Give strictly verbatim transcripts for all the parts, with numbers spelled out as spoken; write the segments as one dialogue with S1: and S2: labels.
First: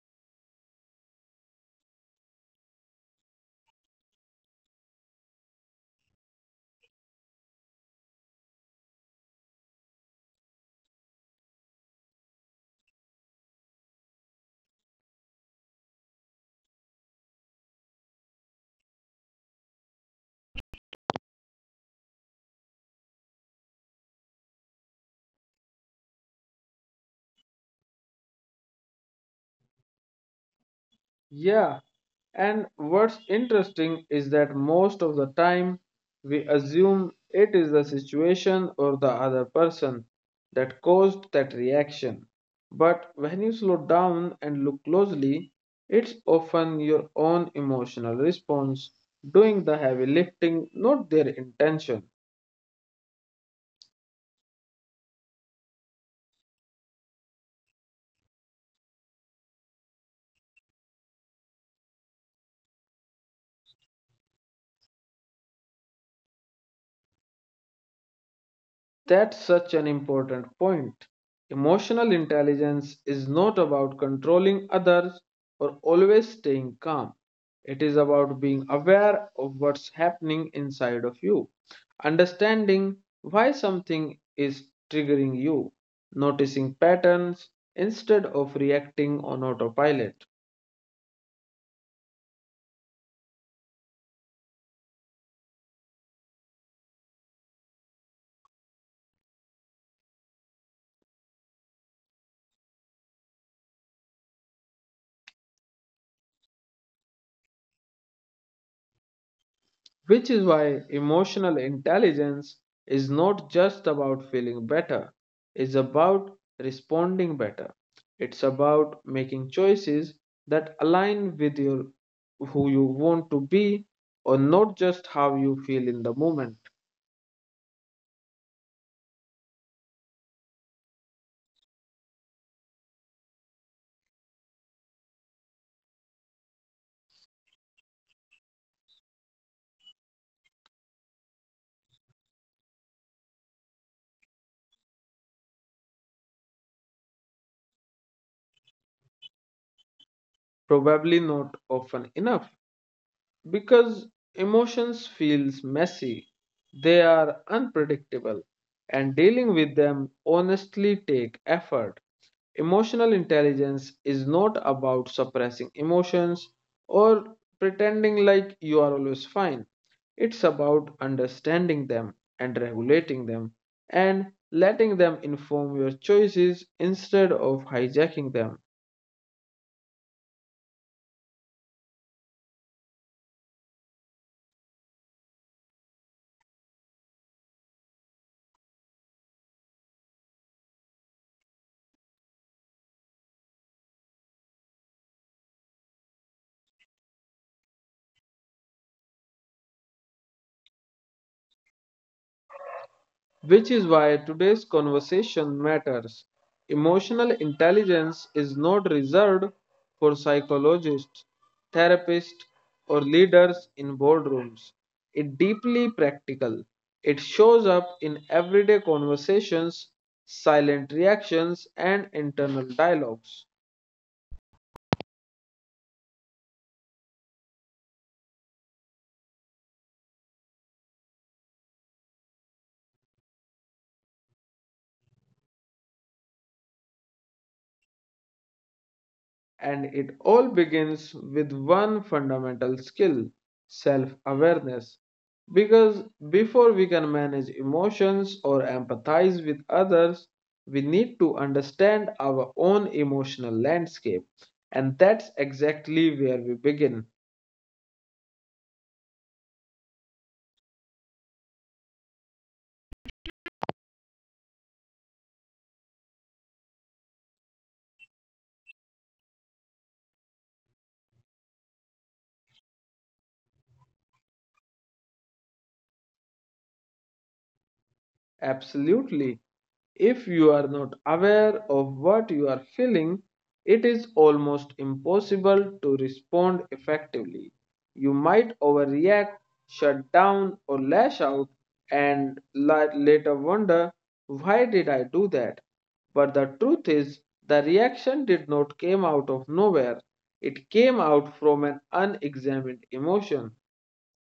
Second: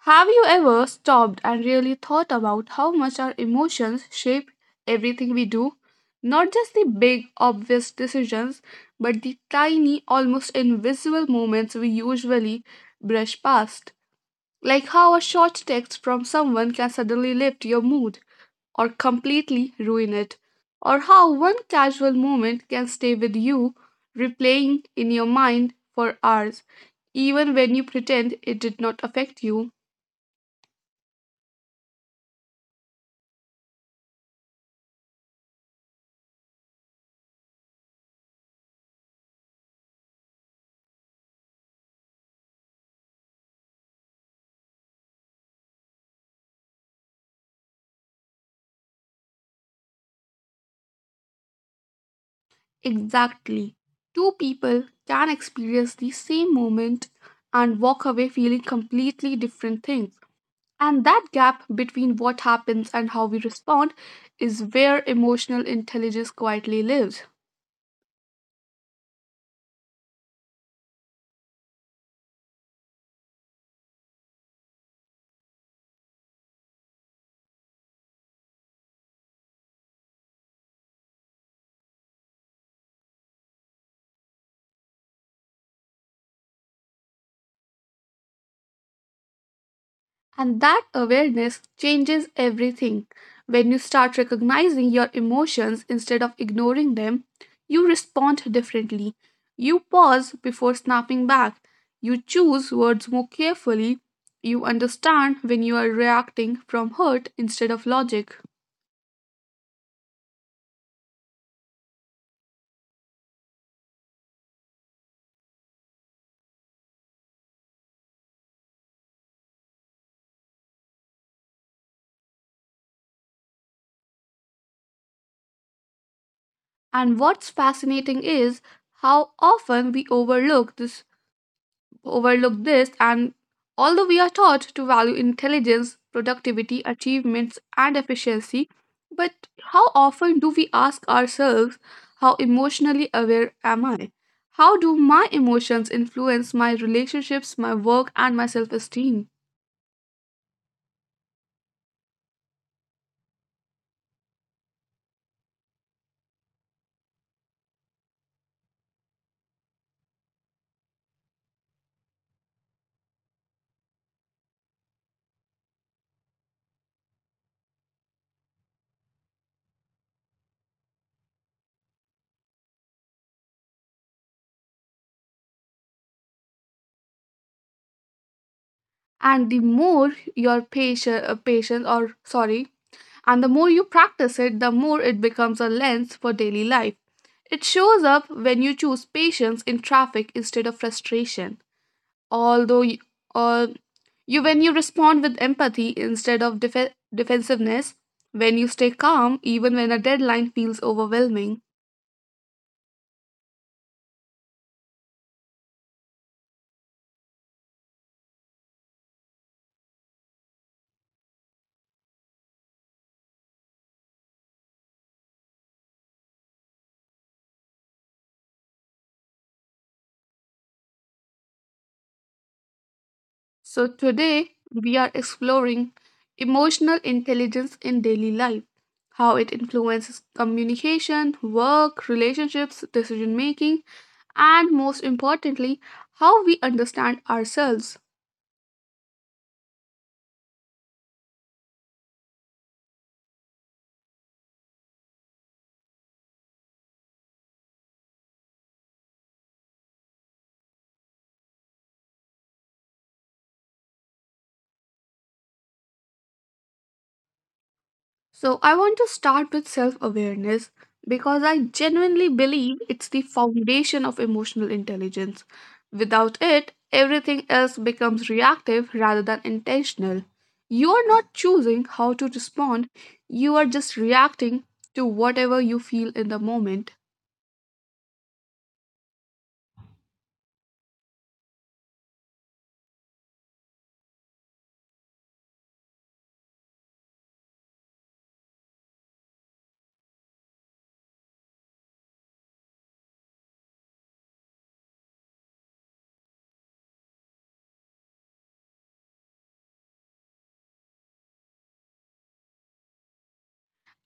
S1: Have you ever stopped and really thought about how much our emotions shape everything we do? Not just the big, obvious decisions, but the tiny, almost invisible moments we usually brush past. Like how a short text from someone can suddenly lift your mood, or completely ruin it, or how one casual moment can stay with you, replaying in your mind for hours, even when you pretend it did not affect you.
S2: Yeah, and what's interesting is that most of the time we assume it is the situation or the other person that caused that reaction. But when you slow down and look closely, it's often your own emotional response doing the heavy lifting, not their intention.
S1: Exactly. Two people can experience the same moment and walk away feeling completely different things. And that gap between what happens and how we respond is where emotional intelligence quietly lives.
S2: That's such an important point. Emotional intelligence is not about controlling others or always staying calm. It is about being aware of what's happening inside of you, understanding why something is triggering you, noticing patterns instead of reacting on autopilot.
S1: And that awareness changes everything. When you start recognizing your emotions instead of ignoring them, you respond differently. You pause before snapping back. You choose words more carefully. You understand when you are reacting from hurt instead of logic.
S2: Which is why emotional intelligence is not just about feeling better, it's about responding better. It's about making choices that align with your who you want to be or not just how you feel in the moment.
S1: And what's fascinating is how often we overlook this overlook this, and although we are taught to value intelligence, productivity, achievements, and efficiency, but how often do we ask ourselves, how emotionally aware am I? How do my emotions influence my relationships, my work, and my self esteem?
S2: Probably not often enough, because emotions feels messy, they are unpredictable, and dealing with them honestly take effort. Emotional intelligence is not about suppressing emotions or pretending like you are always fine. It's about understanding them and regulating them, and letting them inform your choices instead of hijacking them.
S1: And the more your patient, uh, patient or sorry, and the more you practice it, the more it becomes a lens for daily life. It shows up when you choose patience in traffic instead of frustration, although you, uh, you when you respond with empathy instead of def- defensiveness, when you stay calm even when a deadline feels overwhelming.
S2: Which is why today's conversation matters. Emotional intelligence is not reserved for psychologists, therapists, or leaders in boardrooms. It's deeply practical. It shows up in everyday conversations, silent reactions, and internal dialogues.
S1: So today we are exploring emotional intelligence in daily life, how it influences communication, work relationships, decision making, and most importantly, how we understand ourselves.
S2: And it all begins with one fundamental skill, self awareness. Because before we can manage emotions or empathize with others, we need to understand our own emotional landscape. And that's exactly where we begin.
S1: So, I want to start with self awareness because I genuinely believe it's the foundation of emotional intelligence. Without it, everything else becomes reactive rather than intentional. You are not choosing how to respond, you are just reacting to whatever you feel in the moment.
S2: Absolutely. If you are not aware of what you are feeling, it is almost impossible to respond effectively. You might overreact, shut down, or lash out, and la- later wonder, why did I do that? But the truth is, the reaction did not came out of nowhere. It came out from an unexamined emotion.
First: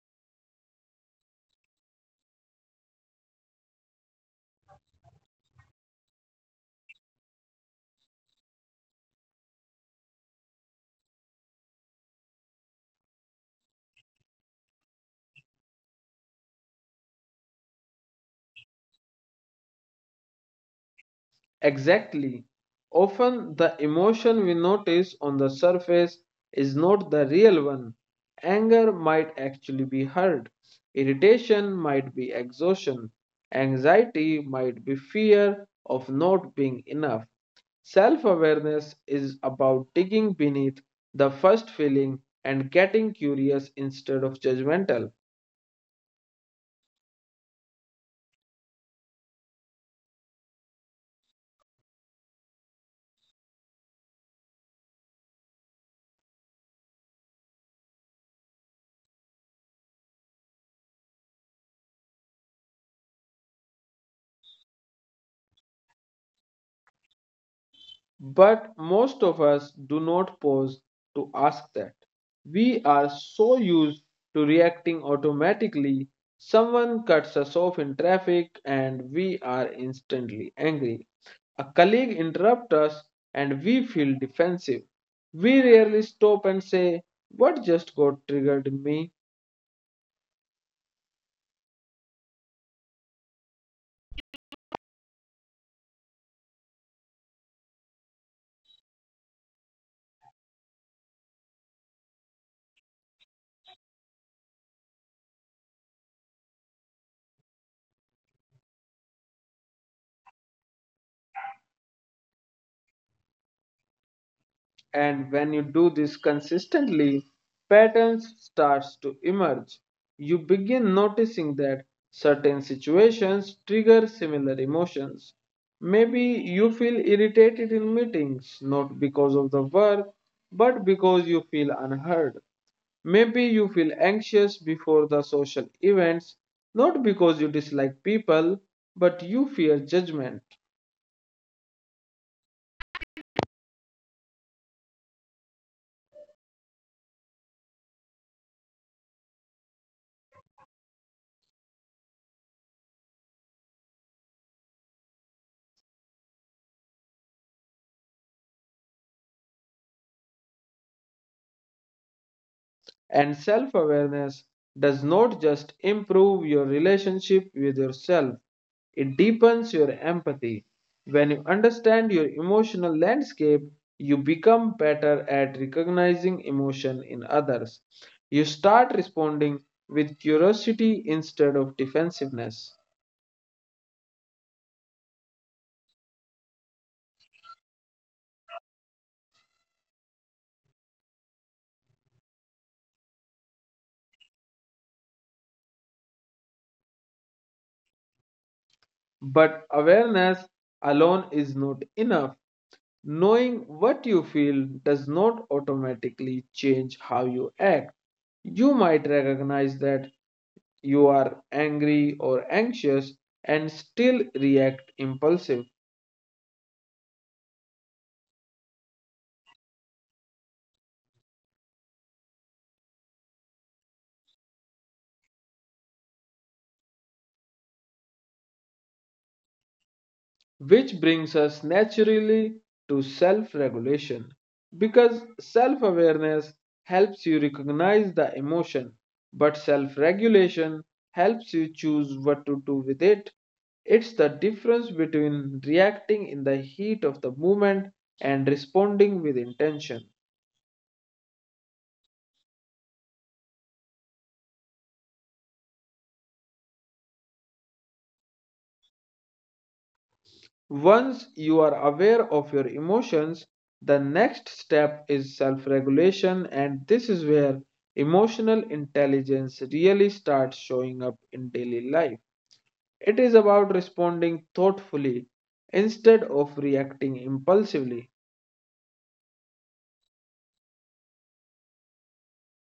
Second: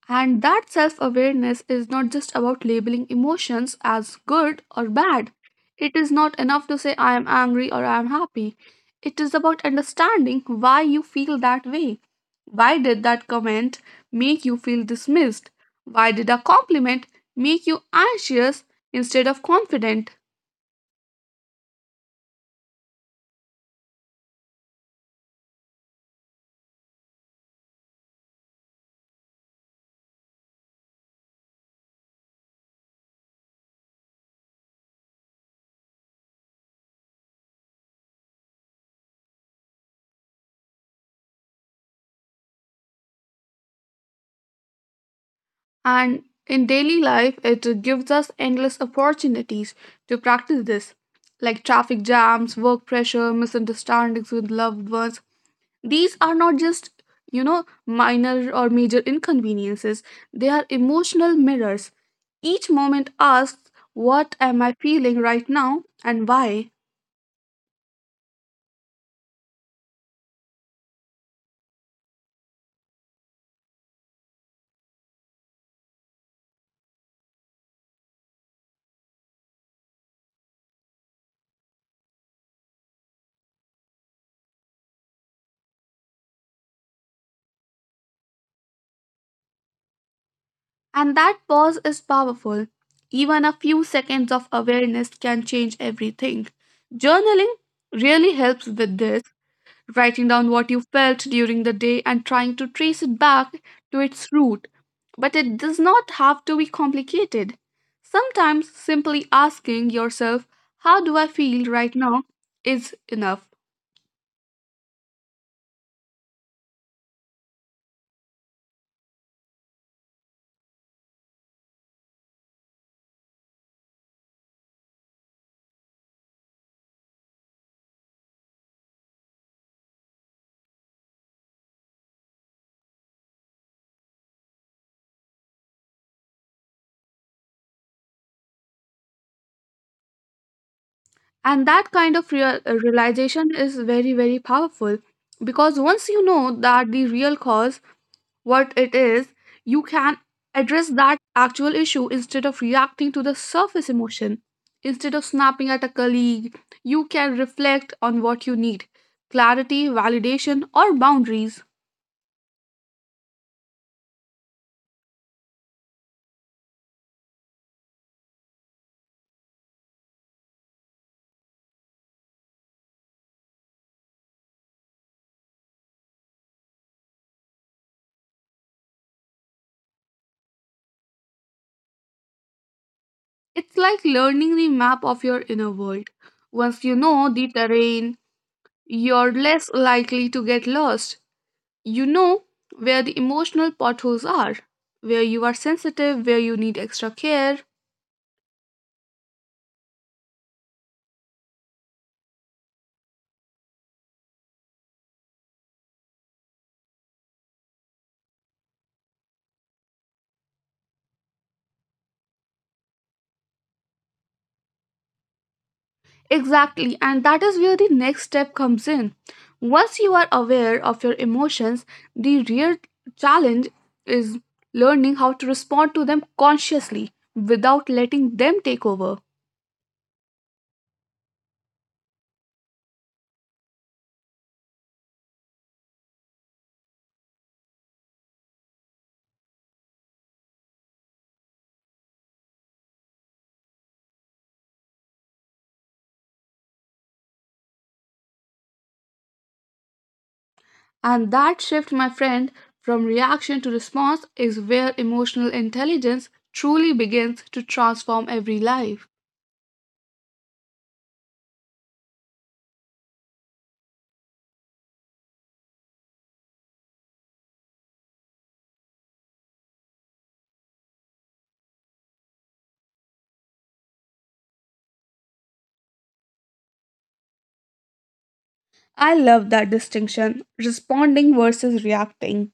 S1: And that self awareness is not just about labeling emotions as good or bad. It is not enough to say I am angry or I am happy. It is about understanding why you feel that way. Why did that comment make you feel dismissed? Why did a compliment make you anxious instead of confident?
S2: Exactly. Often the emotion we notice on the surface is not the real one. Anger might actually be hurt, irritation might be exhaustion, anxiety might be fear of not being enough. Self awareness is about digging beneath the first feeling and getting curious instead of judgmental.
S1: And in daily life, it gives us endless opportunities to practice this, like traffic jams, work pressure, misunderstandings with loved ones. These are not just, you know, minor or major inconveniences, they are emotional mirrors. Each moment asks, what am I feeling right now and why?
S2: But most of us do not pause to ask that. We are so used to reacting automatically. Someone cuts us off in traffic and we are instantly angry. A colleague interrupts us and we feel defensive. We rarely stop and say, what just got triggered in me?
S1: And that pause is powerful. Even a few seconds of awareness can change everything. Journaling really helps with this, writing down what you felt during the day and trying to trace it back to its root. But it does not have to be complicated. Sometimes simply asking yourself, how do I feel right now, is enough.
S2: And when you do this consistently, patterns starts to emerge. You begin noticing that certain situations trigger similar emotions. Maybe you feel irritated in meetings, not because of the work, but because you feel unheard. Maybe you feel anxious before the social events, not because you dislike people, but you fear judgment.
S1: And that kind of real, realization is very, very powerful because once you know that the real cause, what it is, you can address that actual issue instead of reacting to the surface emotion. Instead of snapping at a colleague, you can reflect on what you need: clarity, validation, or boundaries.
S2: And self awareness does not just improve your relationship with yourself, it deepens your empathy. When you understand your emotional landscape, you become better at recognizing emotion in others. You start responding with curiosity instead of defensiveness.
S1: It's like learning the map of your inner world. Once you know the terrain, you're less likely to get lost. You know where the emotional potholes are, where you are sensitive, where you need extra care.
S2: But awareness alone is not enough. Knowing what you feel does not automatically change how you act. You might recognize that you are angry or anxious and still react impulsive,
S1: Exactly, and that is where the next step comes in. Once you are aware of your emotions, the real challenge is learning how to respond to them consciously without letting them take over.
S2: which brings us naturally to self regulation, because self awareness helps you recognize the emotion, but self regulation helps you choose what to do with it. It's the difference between reacting in the heat of the moment and responding with intention.
S1: And that shift, my friend, from reaction to response is where emotional intelligence truly begins to transform every life.
S2: Once you are aware of your emotions, the next step is self regulation, and this is where emotional intelligence really starts showing up in daily life. It is about responding thoughtfully instead of reacting impulsively.
S1: I love that distinction, responding versus reacting.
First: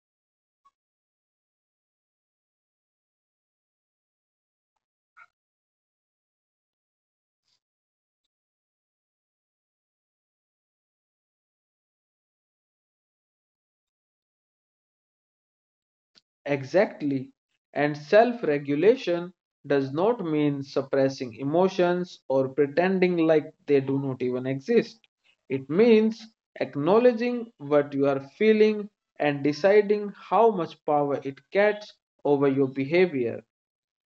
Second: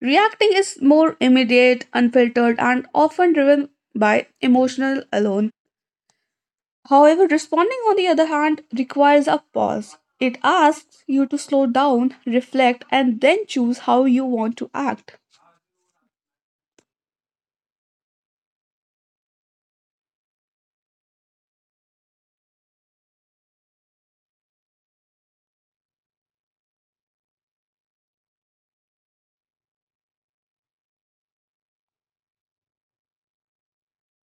S1: Reacting is more immediate, unfiltered, and often driven by emotional alone. However, responding, on the other hand, requires a pause. It asks you to slow down, reflect, and then choose how you want to act.
S2: Exactly. And self regulation does not mean suppressing emotions or pretending like they do not even exist. It means acknowledging what you are feeling and deciding how much power it gets over your behavior.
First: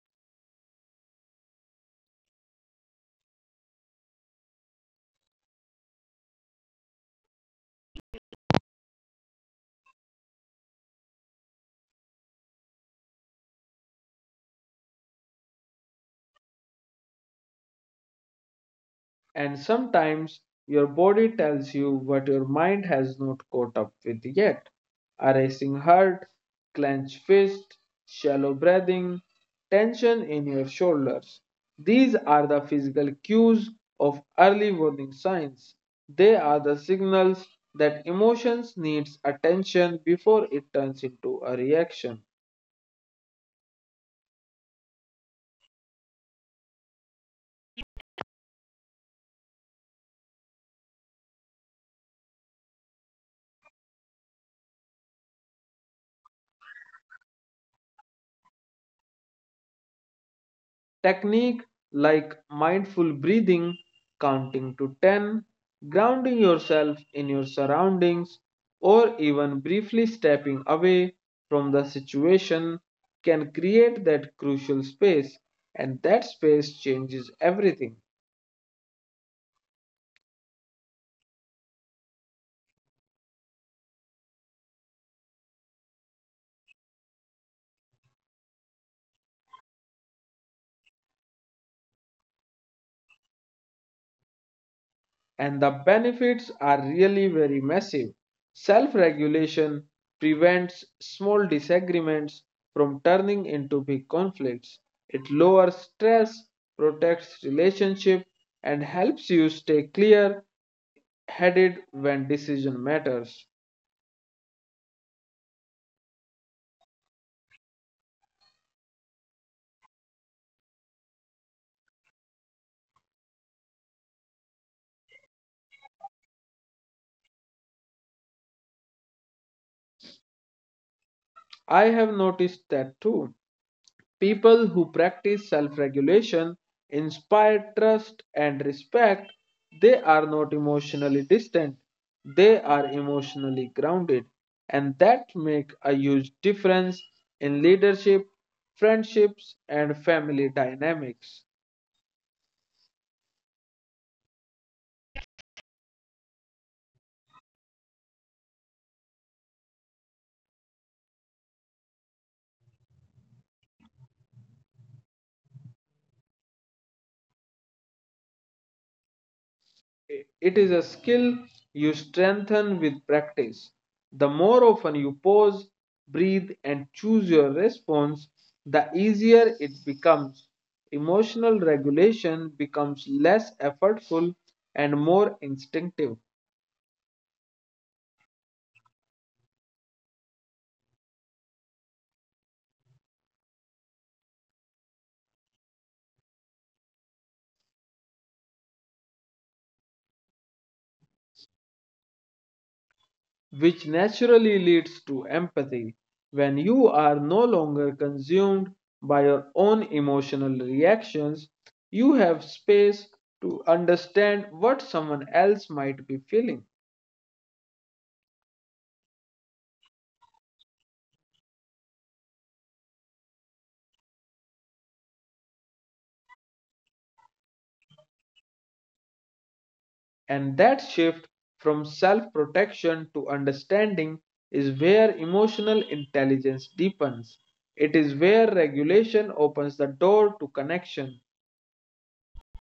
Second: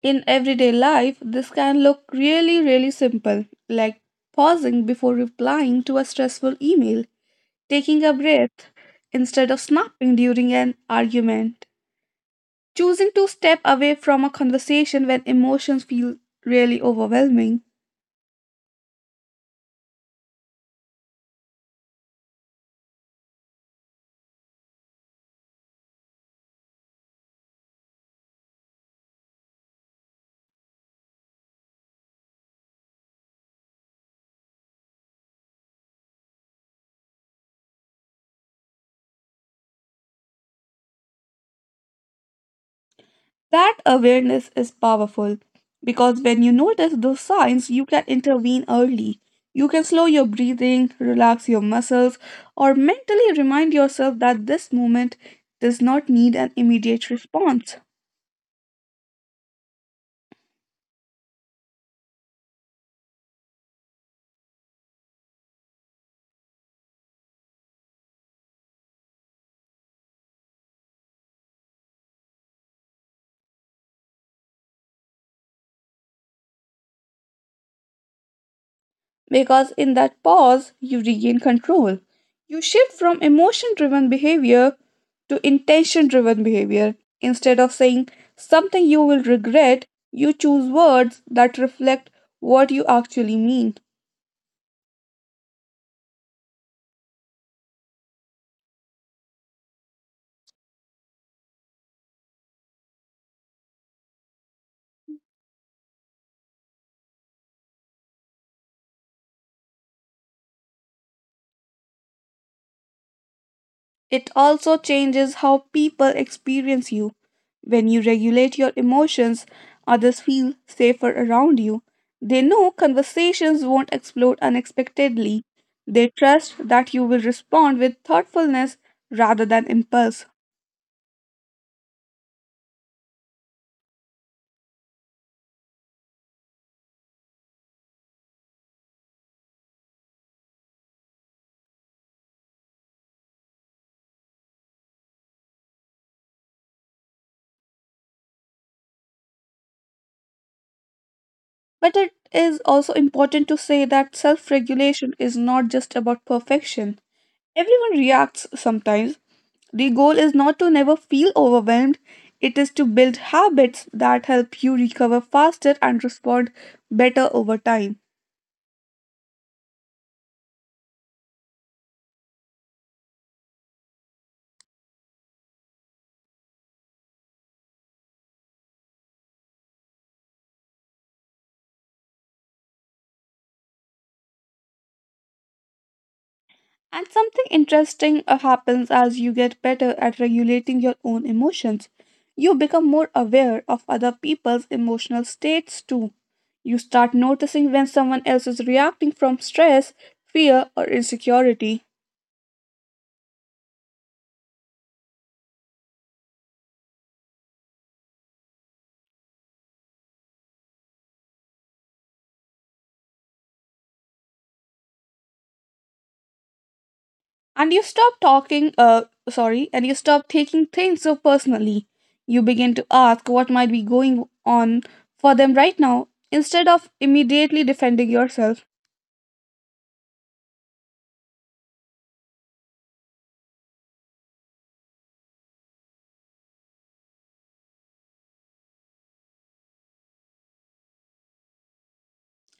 S1: In everyday life, this can look really, really simple, like pausing before replying to a stressful email, taking a breath instead of snapping during an argument, choosing to step away from a conversation when emotions feel really overwhelming.
S2: And sometimes your body tells you what your mind has not caught up with yet. A racing heart, clenched fist, shallow breathing, tension in your shoulders. These are the physical cues of early warning signs. They are the signals that emotions needs attention before it turns into a reaction.
S1: That awareness is powerful because when you notice those signs, you can intervene early. You can slow your breathing, relax your muscles, or mentally remind yourself that this moment does not need an immediate response.
S2: Technique like mindful breathing, counting to ten, grounding yourself in your surroundings, or even briefly stepping away from the situation can create that crucial space, and that space changes everything.
S1: Because in that pause, you regain control. You shift from emotion driven behavior to intention driven behavior. Instead of saying something you will regret, you choose words that reflect what you actually mean.
S2: And the benefits are really very massive. Self regulation prevents small disagreements from turning into big conflicts. It lowers stress, protects relationship, and helps you stay clear headed when decision matters.
S1: It also changes how people experience you. When you regulate your emotions, others feel safer around you. They know conversations won't explode unexpectedly. They trust that you will respond with thoughtfulness rather than impulse.
S2: I have noticed that too. People who practice self regulation inspire trust and respect. They are not emotionally distant, they are emotionally grounded, and that makes a huge difference in leadership, friendships, and family dynamics.
S1: But it is also important to say that self regulation is not just about perfection. Everyone reacts sometimes. The goal is not to never feel overwhelmed, it is to build habits that help you recover faster and respond better over time.
S2: It is a skill you strengthen with practice. The more often you pause, breathe, and choose your response, the easier it becomes. Emotional regulation becomes less effortful and more instinctive,
S1: And something interesting uh, happens as you get better at regulating your own emotions. You become more aware of other people's emotional states too. You start noticing when someone else is reacting from stress, fear, or insecurity.
S2: which naturally leads to empathy. When you are no longer consumed by your own emotional reactions, you have space to understand what someone else might be feeling.
S1: And you stop talking, uh, sorry, and you stop taking things so personally. You begin to ask what might be going on for them right now instead of immediately defending yourself.
S2: And that shift from self protection to understanding is where emotional intelligence deepens. It is where regulation opens the door to connection.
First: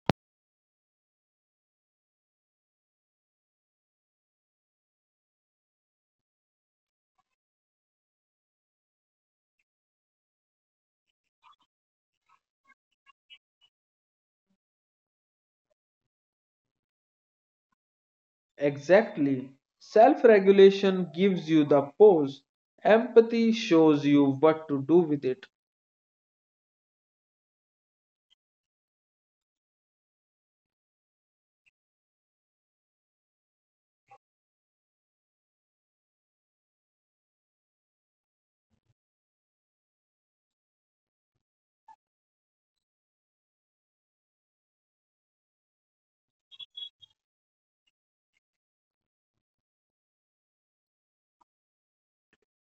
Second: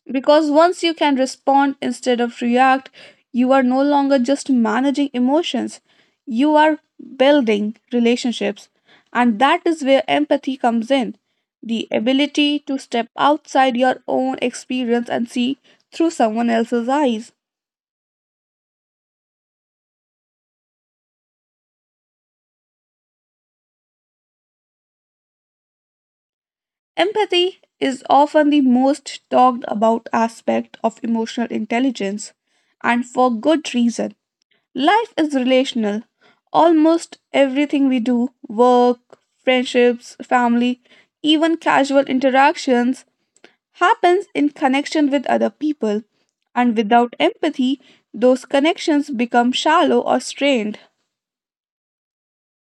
S1: Because once you can respond instead of react, you are no longer just managing emotions, you are building relationships. And that is where empathy comes in, the ability to step outside your own experience and see through someone else's eyes.
S2: Exactly. Self regulation gives you the pause, empathy shows you what to do with it.
S1: Empathy is often the most talked about aspect of emotional intelligence, and for good reason. Life is relational. Almost everything we do, work, friendships, family, even casual interactions, happens in connection with other people. And without empathy, those connections become shallow or strained.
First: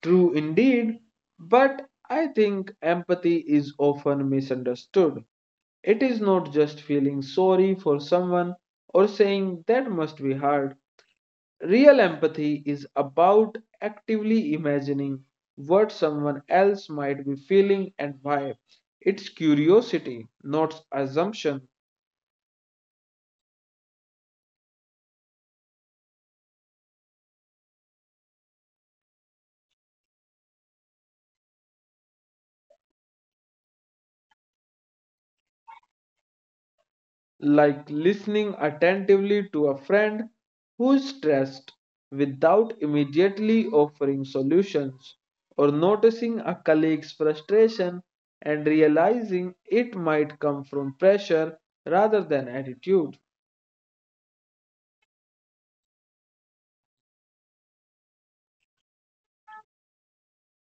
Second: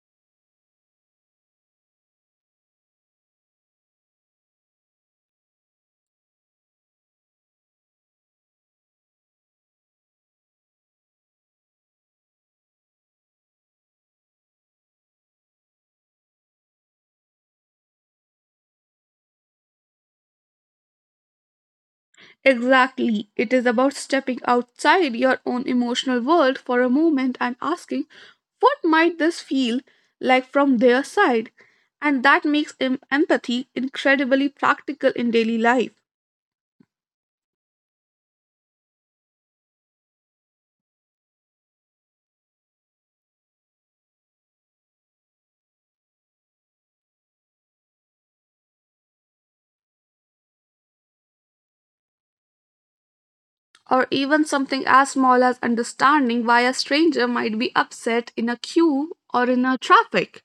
S2: True indeed, but I think empathy is often misunderstood. It is not just feeling sorry for someone or saying that must be hard. Real empathy is about actively imagining what someone else might be feeling and why. It's curiosity, not assumption,
S1: Exactly. It is about stepping outside your own emotional world for a moment and asking, what might this feel like from their side? And that makes em- empathy incredibly practical in daily life.
S2: like listening attentively to a friend who is stressed without immediately offering solutions, or noticing a colleague's frustration and realizing it might come from pressure rather than attitude.
S1: Or even something as small as understanding why a stranger might be upset in a queue or in a traffic.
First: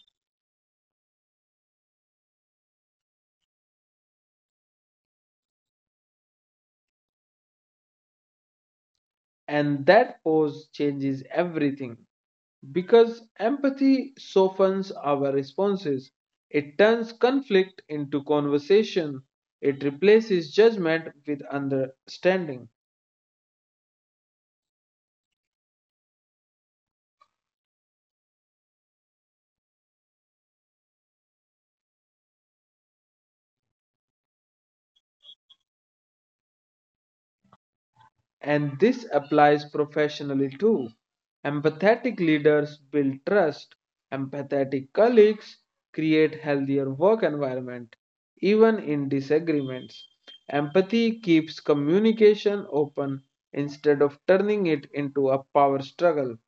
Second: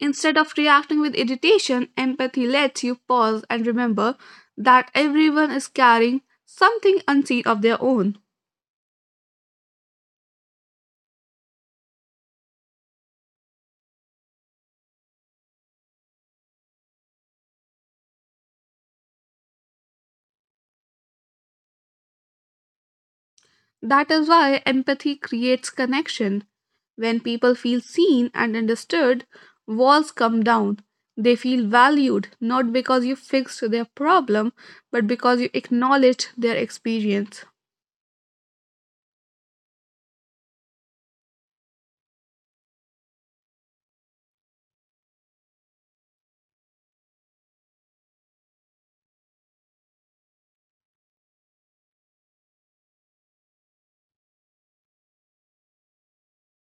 S1: Instead of reacting with irritation, empathy lets you pause and remember that everyone is carrying something unseen of their own.
S2: And that pause changes everything, because empathy softens our responses. It turns conflict into conversation. It replaces judgment with understanding.
S1: That is why empathy creates connection. When people feel seen and understood, walls come down. They feel valued not because you fixed their problem, but because you acknowledged their experience.
S2: And this applies professionally too. Empathetic leaders build trust, empathetic colleagues create healthier work environment, even in disagreements. Empathy keeps communication open instead of turning it into a power struggle.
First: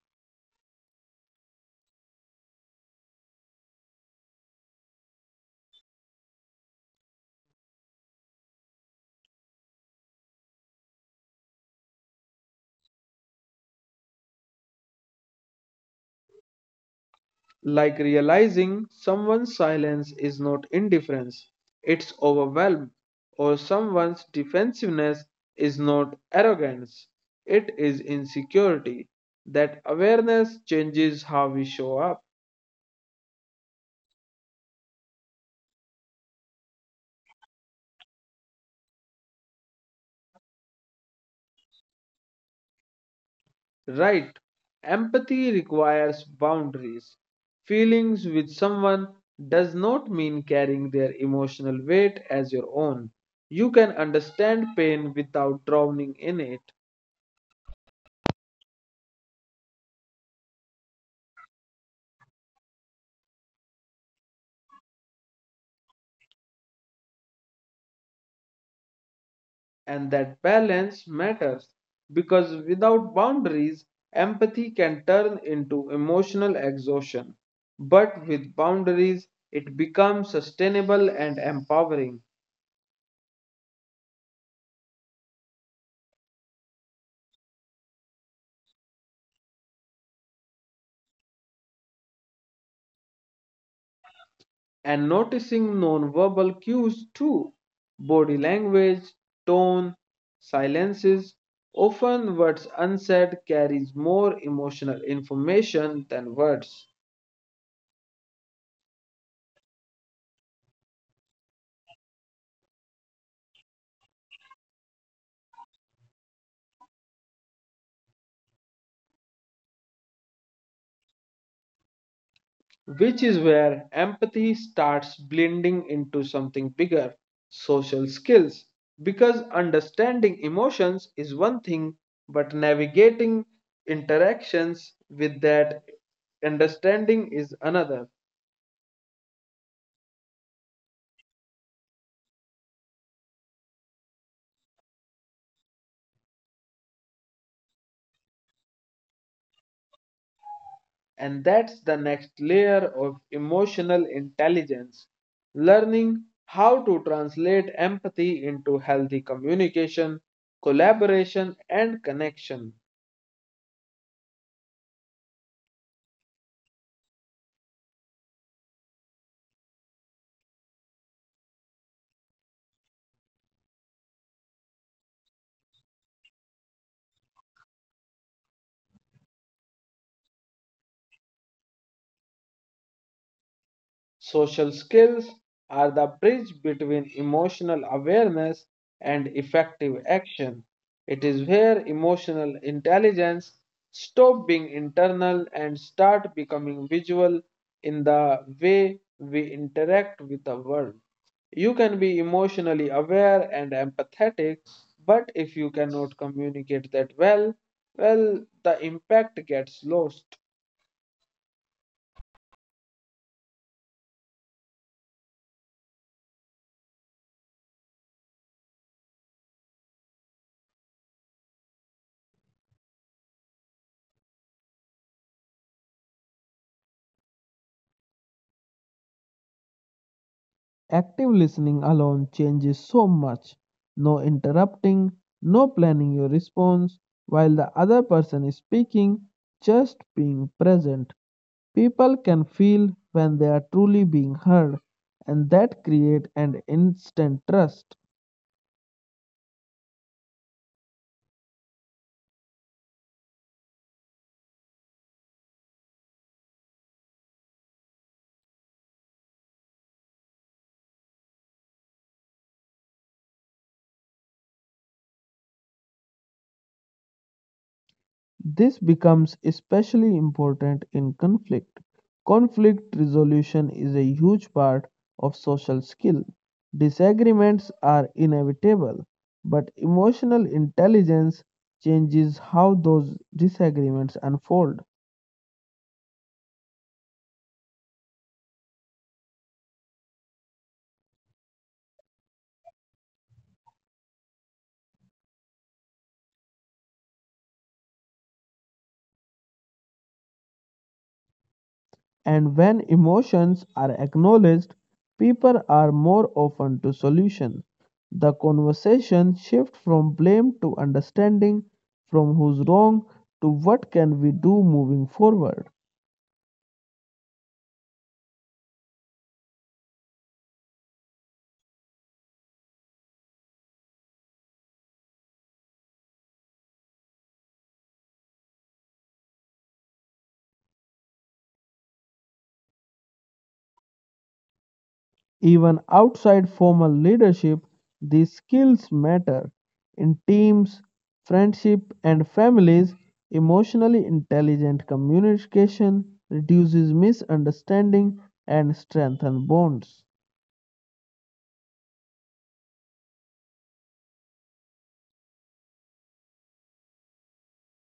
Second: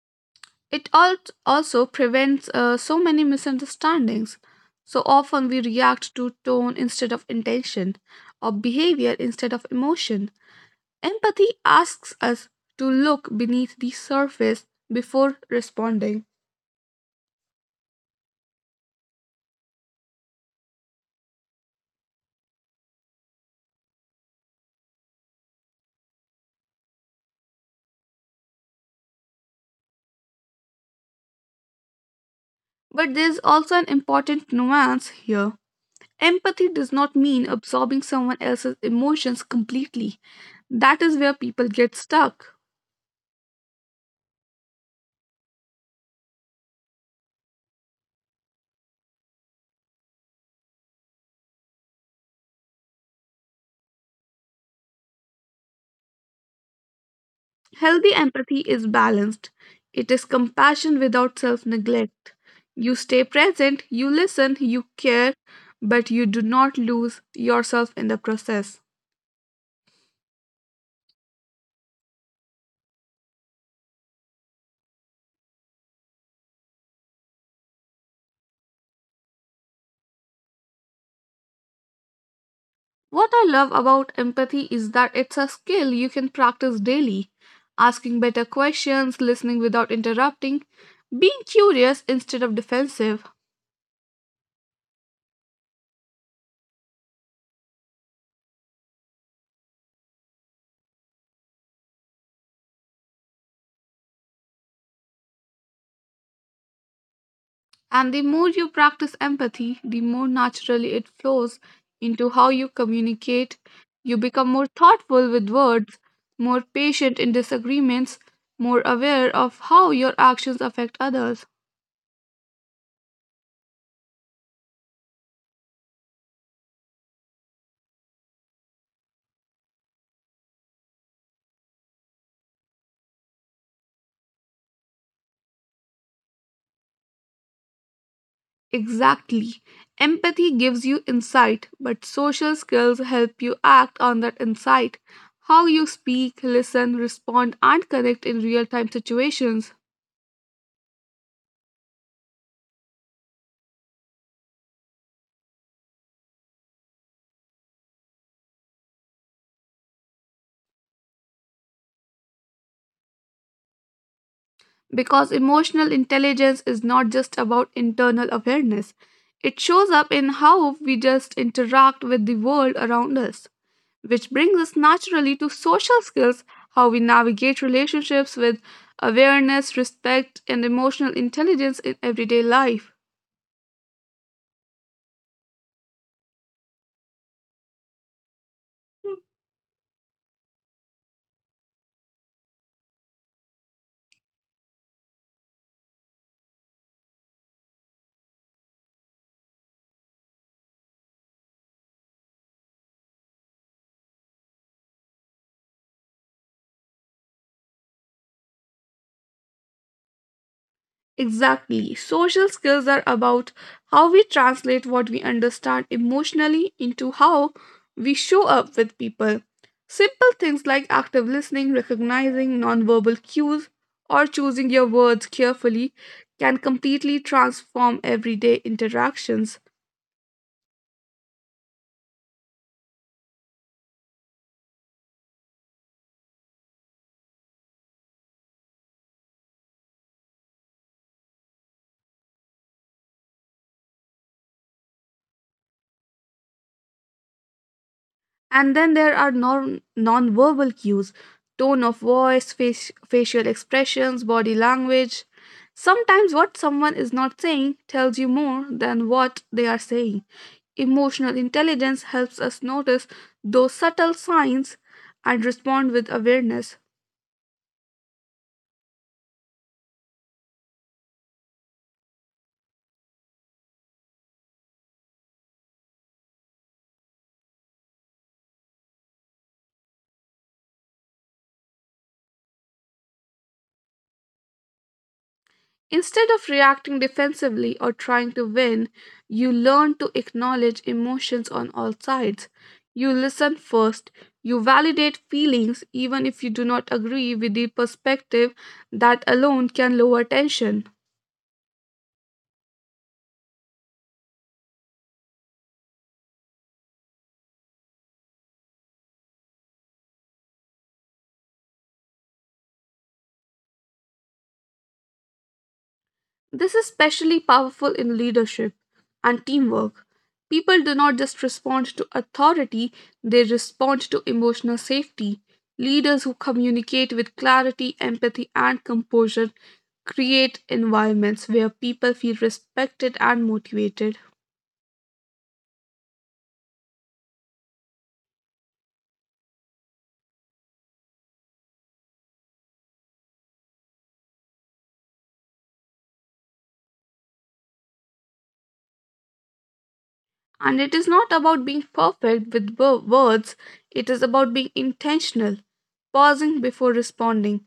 S1: It al- also prevents uh, so many misunderstandings. So often we react to tone instead of intention, or behavior instead of emotion. Empathy asks us to look beneath the surface before responding.
S2: Like realizing someone's silence is not indifference, it's overwhelm, or someone's defensiveness is not arrogance, it is insecurity. That awareness changes how we show up.
S1: But there's also an important nuance here. Empathy does not mean absorbing someone else's emotions completely. That is where people get stuck.
S2: Right. Empathy requires boundaries. Feelings with someone does not mean carrying their emotional weight as your own. You can understand pain without drowning in it.
S1: Healthy empathy is balanced, it is compassion without self neglect. You stay present, you listen, you care, but you do not lose yourself in the process.
S2: And that balance matters, because without boundaries, empathy can turn into emotional exhaustion. But with boundaries, it becomes sustainable and empowering.
S1: What I love about empathy is that it's a skill you can practice daily. Asking better questions, listening without interrupting, being curious instead of defensive.
S2: And noticing non-verbal cues too, body language, tone, silences, often words unsaid carries more emotional information than words.
S1: And the more you practice empathy, the more naturally it flows into how you communicate. You become more thoughtful with words, more patient in disagreements, more aware of how your actions affect others.
S2: Which is where empathy starts blending into something bigger, social skills. Because understanding emotions is one thing, but navigating interactions with that understanding is another.
S1: Exactly. Empathy gives you insight, but social skills help you act on that insight. How you speak, listen, respond, and connect in real time situations.
S2: And that's the next layer of emotional intelligence, learning how to translate empathy into healthy communication, collaboration, and connection.
S1: Because emotional intelligence is not just about internal awareness, it shows up in how we just interact with the world around us. Which brings us naturally to social skills, how we navigate relationships with awareness, respect, and emotional intelligence in everyday life.
S2: Social skills are the bridge between emotional awareness and effective action. It is where emotional intelligence stop being internal and start becoming visual in the way we interact with the world. You can be emotionally aware and empathetic, but if you cannot communicate that well, well, the impact gets lost.
S1: Exactly. Social skills are about how we translate what we understand emotionally into how we show up with people. Simple things like active listening, recognizing nonverbal cues, or choosing your words carefully can completely transform everyday interactions.
S2: Active listening alone changes so much. No interrupting, no planning your response while the other person is speaking, just being present. People can feel when they are truly being heard, and that creates an instant trust.
S1: And then there are non non-verbal cues, tone of voice, face, facial expressions, body language. Sometimes what someone is not saying tells you more than what they are saying. Emotional intelligence helps us notice those subtle signs and respond with awareness.
S2: This becomes especially important in conflict. Conflict resolution is a huge part of social skill. Disagreements are inevitable, but emotional intelligence changes how those disagreements unfold.
S1: Instead of reacting defensively or trying to win, you learn to acknowledge emotions on all sides. You listen first. You validate feelings even if you do not agree with the perspective, that alone can lower tension.
S2: And when emotions are acknowledged, people are more open to solution. The conversation shifts from blame to understanding, from who's wrong to what can we do moving forward.
S1: This is especially powerful in leadership and teamwork. People do not just respond to authority, they respond to emotional safety. Leaders who communicate with clarity, empathy, and composure create environments where people feel respected and motivated.
S2: Even outside formal leadership, these skills matter. In teams, friendship, and families, emotionally intelligent communication reduces misunderstanding and strengthens bonds.
S1: And it is not about being perfect with wo- words, it is about being intentional, pausing before responding,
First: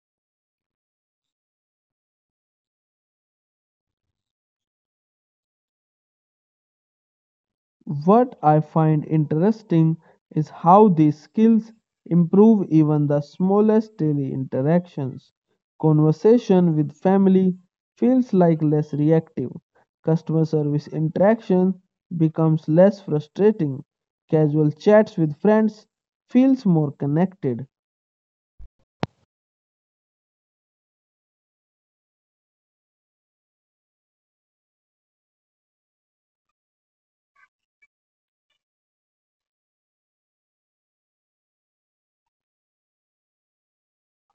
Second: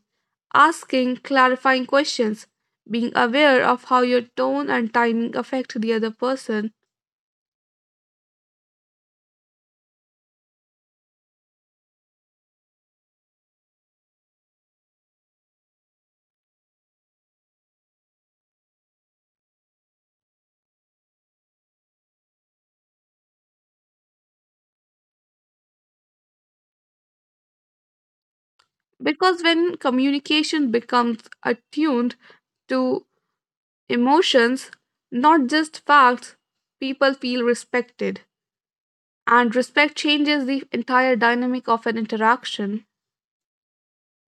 S1: asking clarifying questions, being aware of how your tone and timing affect the other person.
S2: What I find interesting is how these skills improve even the smallest daily interactions. Conversation with family feels like less reactive. Customer service interaction becomes less frustrating. Casual chats with friends feels more connected.
S1: Because when communication becomes attuned to emotions, not just facts, people feel respected. And respect changes the entire dynamic of an interaction.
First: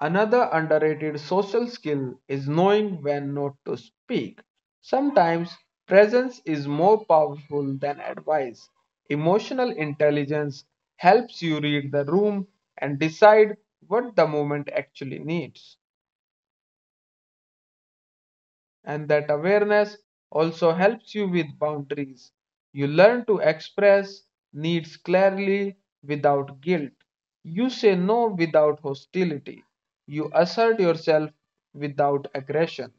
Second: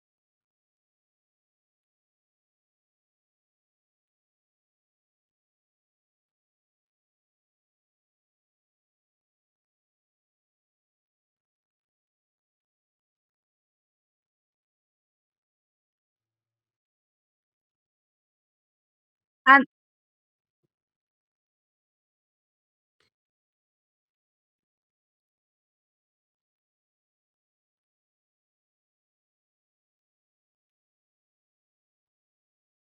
S2: Another underrated social skill is knowing when not to speak. Sometimes presence is more powerful than advice. Emotional intelligence helps you read the room and decide what the moment actually needs, and that
S1: And
S2: awareness also helps you with boundaries. You learn to express needs clearly without guilt. You say no without hostility. You assert yourself without aggression,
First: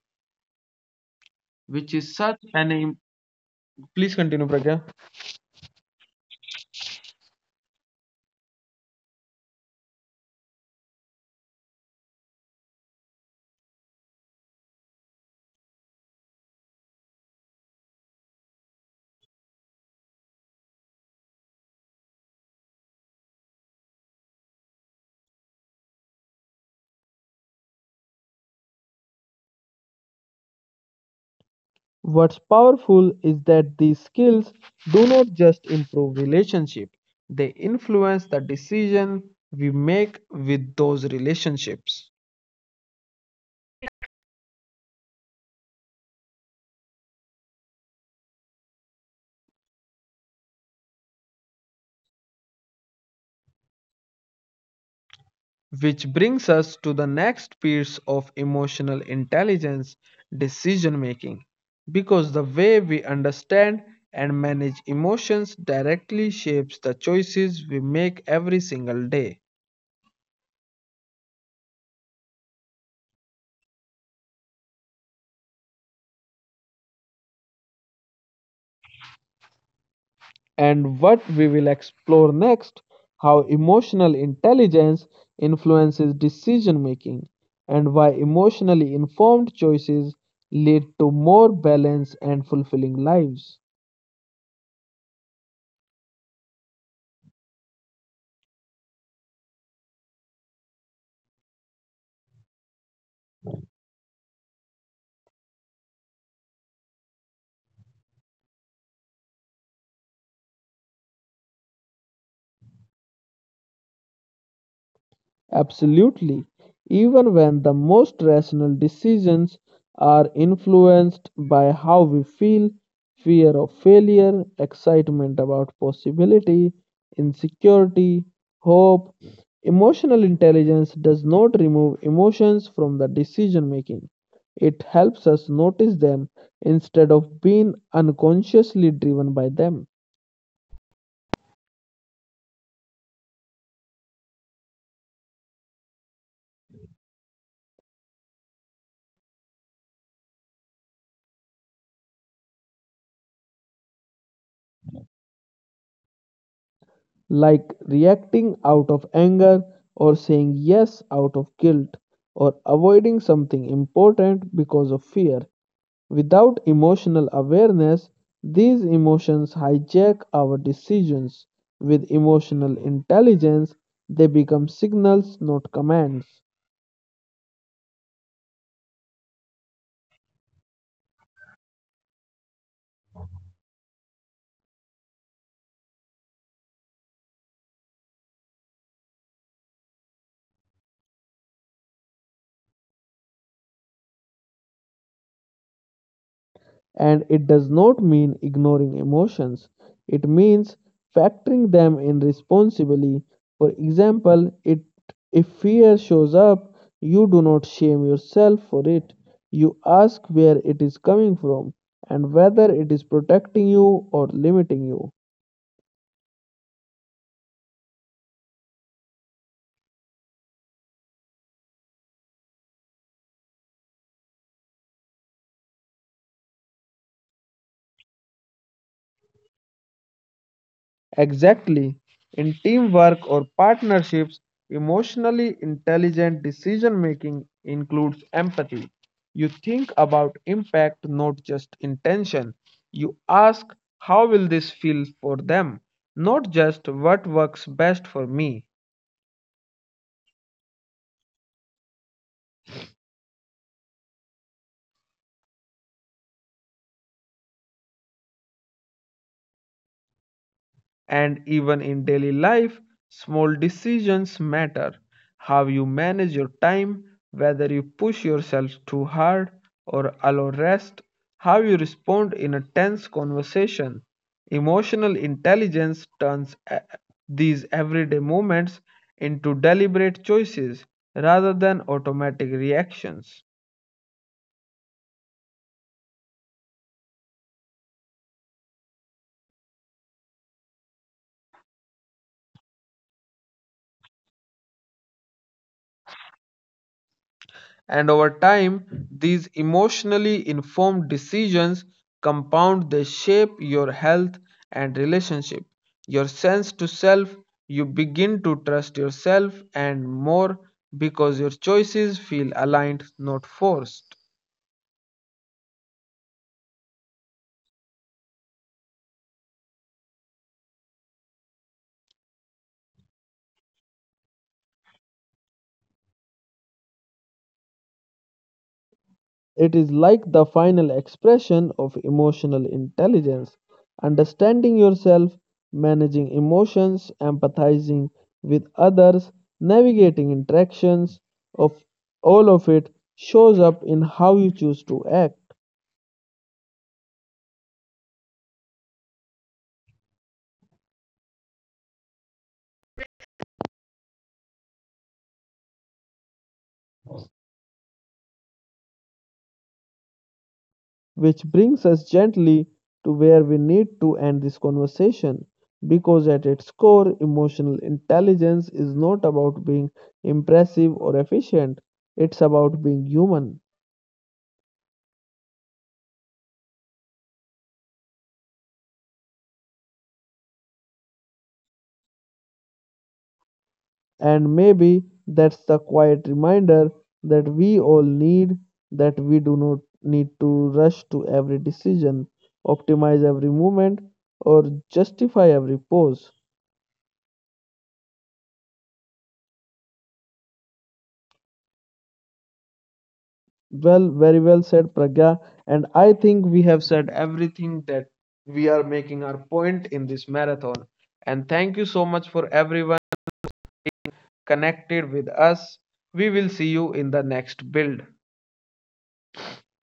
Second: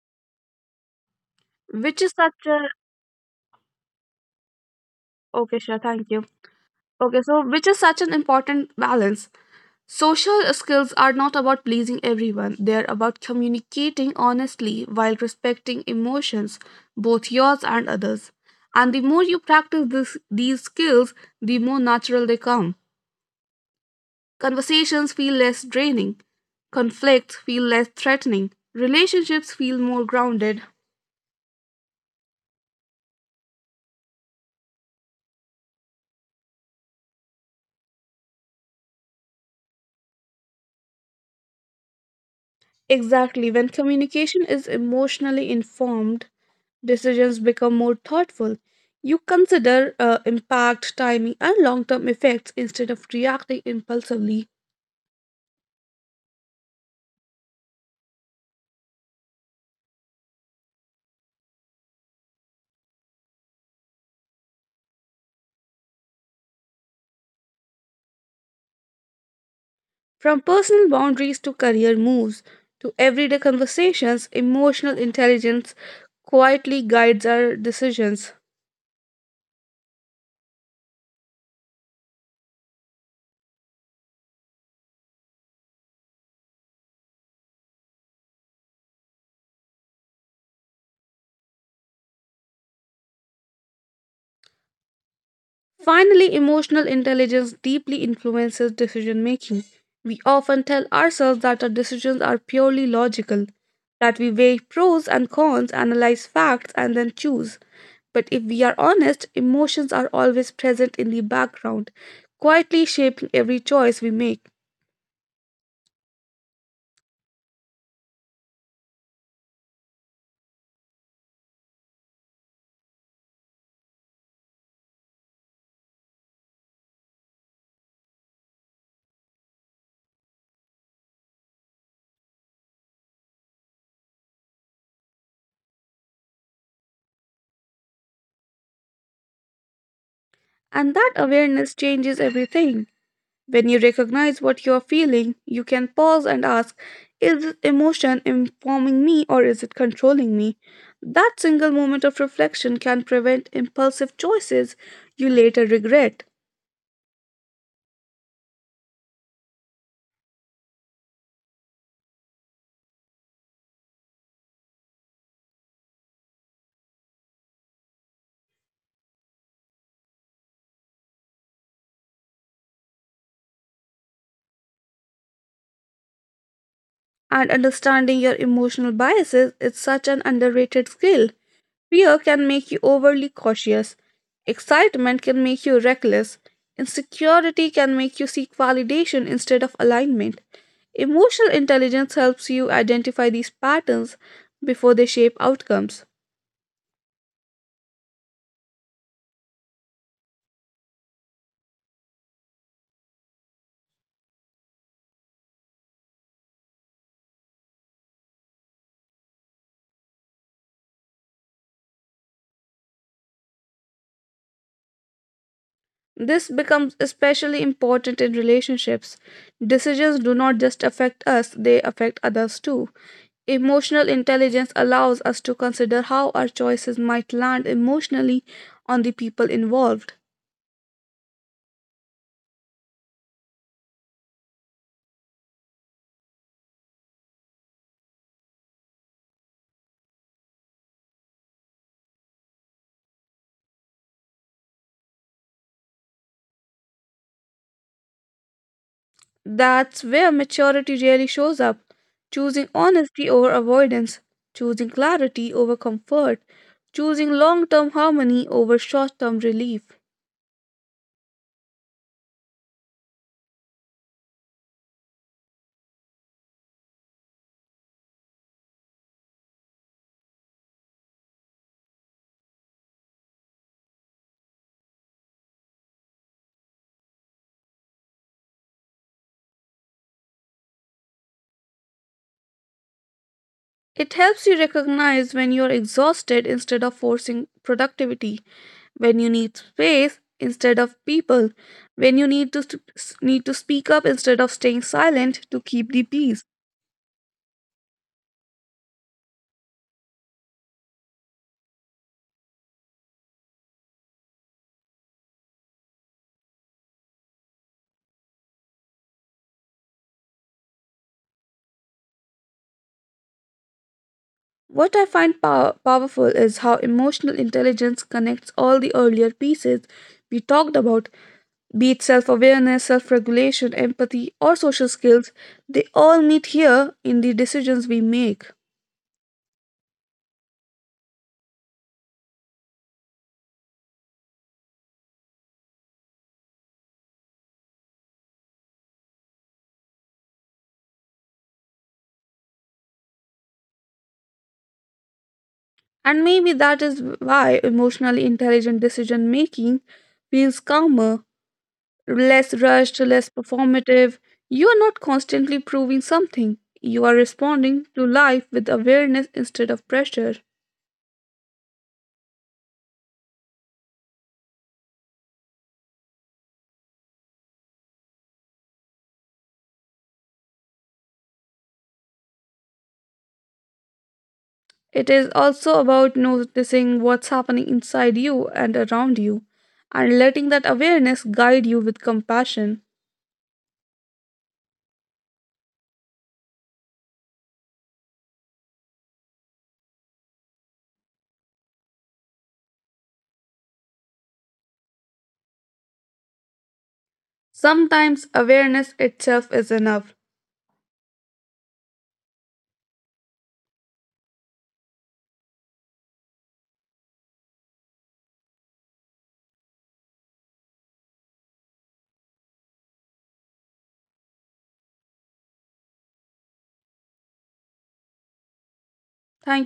S2: which
S1: which is
S2: is such
S1: such a.
S2: an. Im- Please continue, Pragya.
S1: Okay, sure, thank you. Okay, so which is such an important balance. Social skills are not about pleasing everyone, they are about communicating honestly while respecting emotions, both yours and others. And the more you practice this, these skills, the more natural they come. Conversations feel less draining, conflicts feel less threatening, relationships feel more grounded.
S2: What's powerful is that these skills do not just improve relationship, they influence the decision we make with those relationships.
S1: Exactly. When communication is emotionally informed, decisions become more thoughtful. You consider uh, impact, timing, and long term effects instead of reacting impulsively.
S2: Which brings us to the next piece of emotional intelligence, decision making. Because the way we understand and manage emotions directly shapes the choices we make every single day.
S1: From personal boundaries to career moves to everyday conversations, emotional intelligence quietly guides our decisions.
S2: And what we will explore next, how emotional intelligence influences decision making, and why emotionally informed choices lead to more balanced and fulfilling lives.
S1: Finally, emotional intelligence deeply influences decision making. We often tell ourselves that our decisions are purely logical, that we weigh pros and cons, analyze facts, and then choose. But if we are honest, emotions are always present in the background, quietly shaping every choice we make.
S2: Absolutely. Even when the most rational decisions are influenced by how we feel, fear of failure, excitement about possibility, insecurity, hope. Emotional intelligence does not remove emotions from the decision making. It helps us notice them instead of being unconsciously driven by them.
S1: And that awareness changes everything. When you recognize what you're feeling, you can pause and ask, is this emotion informing me or is it controlling me? That single moment of reflection can prevent impulsive choices you later regret.
S2: Like reacting out of anger or saying yes out of guilt or avoiding something important because of fear. Without emotional awareness, these emotions hijack our decisions. With emotional intelligence, they become signals, not commands.
S1: And understanding your emotional biases is such an underrated skill. Fear can make you overly cautious, excitement can make you reckless, insecurity can make you seek validation instead of alignment. Emotional intelligence helps you identify these patterns before they shape outcomes.
S2: And it does not mean ignoring emotions, it means factoring them in responsibly. For example, it, if fear shows up, you do not shame yourself for it. You ask where it is coming from and whether it is protecting you or limiting you.
S1: This becomes especially important in relationships. Decisions do not just affect us, they affect others too. Emotional intelligence allows us to consider how our choices might land emotionally on the people involved.
S2: Exactly. In teamwork or partnerships, emotionally intelligent decision making includes empathy. You think about impact, not just intention. You ask, how will this feel for them, not just what works best for me.
S1: That's where maturity really shows up, choosing honesty over avoidance, choosing clarity over comfort, choosing long term harmony over short term relief.
S2: And even in daily life, small decisions matter. How you manage your time, whether you push yourself too hard or allow rest, how you respond in a tense conversation. Emotional intelligence turns e- these everyday moments into deliberate choices rather than automatic reactions.
S1: It helps you recognize when you're exhausted instead of forcing productivity, when you need space instead of people, when you need to, need to speak up instead of staying silent to keep the peace.
S2: And over time, these emotionally informed decisions compound, they shape your health and relationship, your sense to self. You begin to trust yourself and more because your choices feel aligned, not forced.
S1: What I find pow- powerful is how emotional intelligence connects all the earlier pieces we talked about, be it self awareness, self regulation, empathy, or social skills, they all meet here in the decisions we make.
S2: It is like the final expression of emotional intelligence, understanding yourself, managing emotions, empathizing with others, navigating interactions of all of it shows up in how you choose to act,
S1: And maybe that is why emotionally intelligent decision making feels calmer, less rushed, less performative. You are not constantly proving something, you are responding to life with awareness instead of pressure.
S2: which brings us gently to where we need to end this conversation, because at its core emotional intelligence is not about being impressive or efficient, it's about being human.
S1: It is also about noticing what's happening inside you and around you and letting that awareness guide you with compassion.
S2: And maybe that's the quiet reminder that we all need, that we do not need to rush to every decision, optimize every movement, or justify every pose.
S1: Sometimes awareness itself is enough.
S2: Well, very well said, Pragya. And I think we have said everything that we are making our point in this marathon. And thank you so much for everyone connected with us. We will see you in the next build.
S1: Thank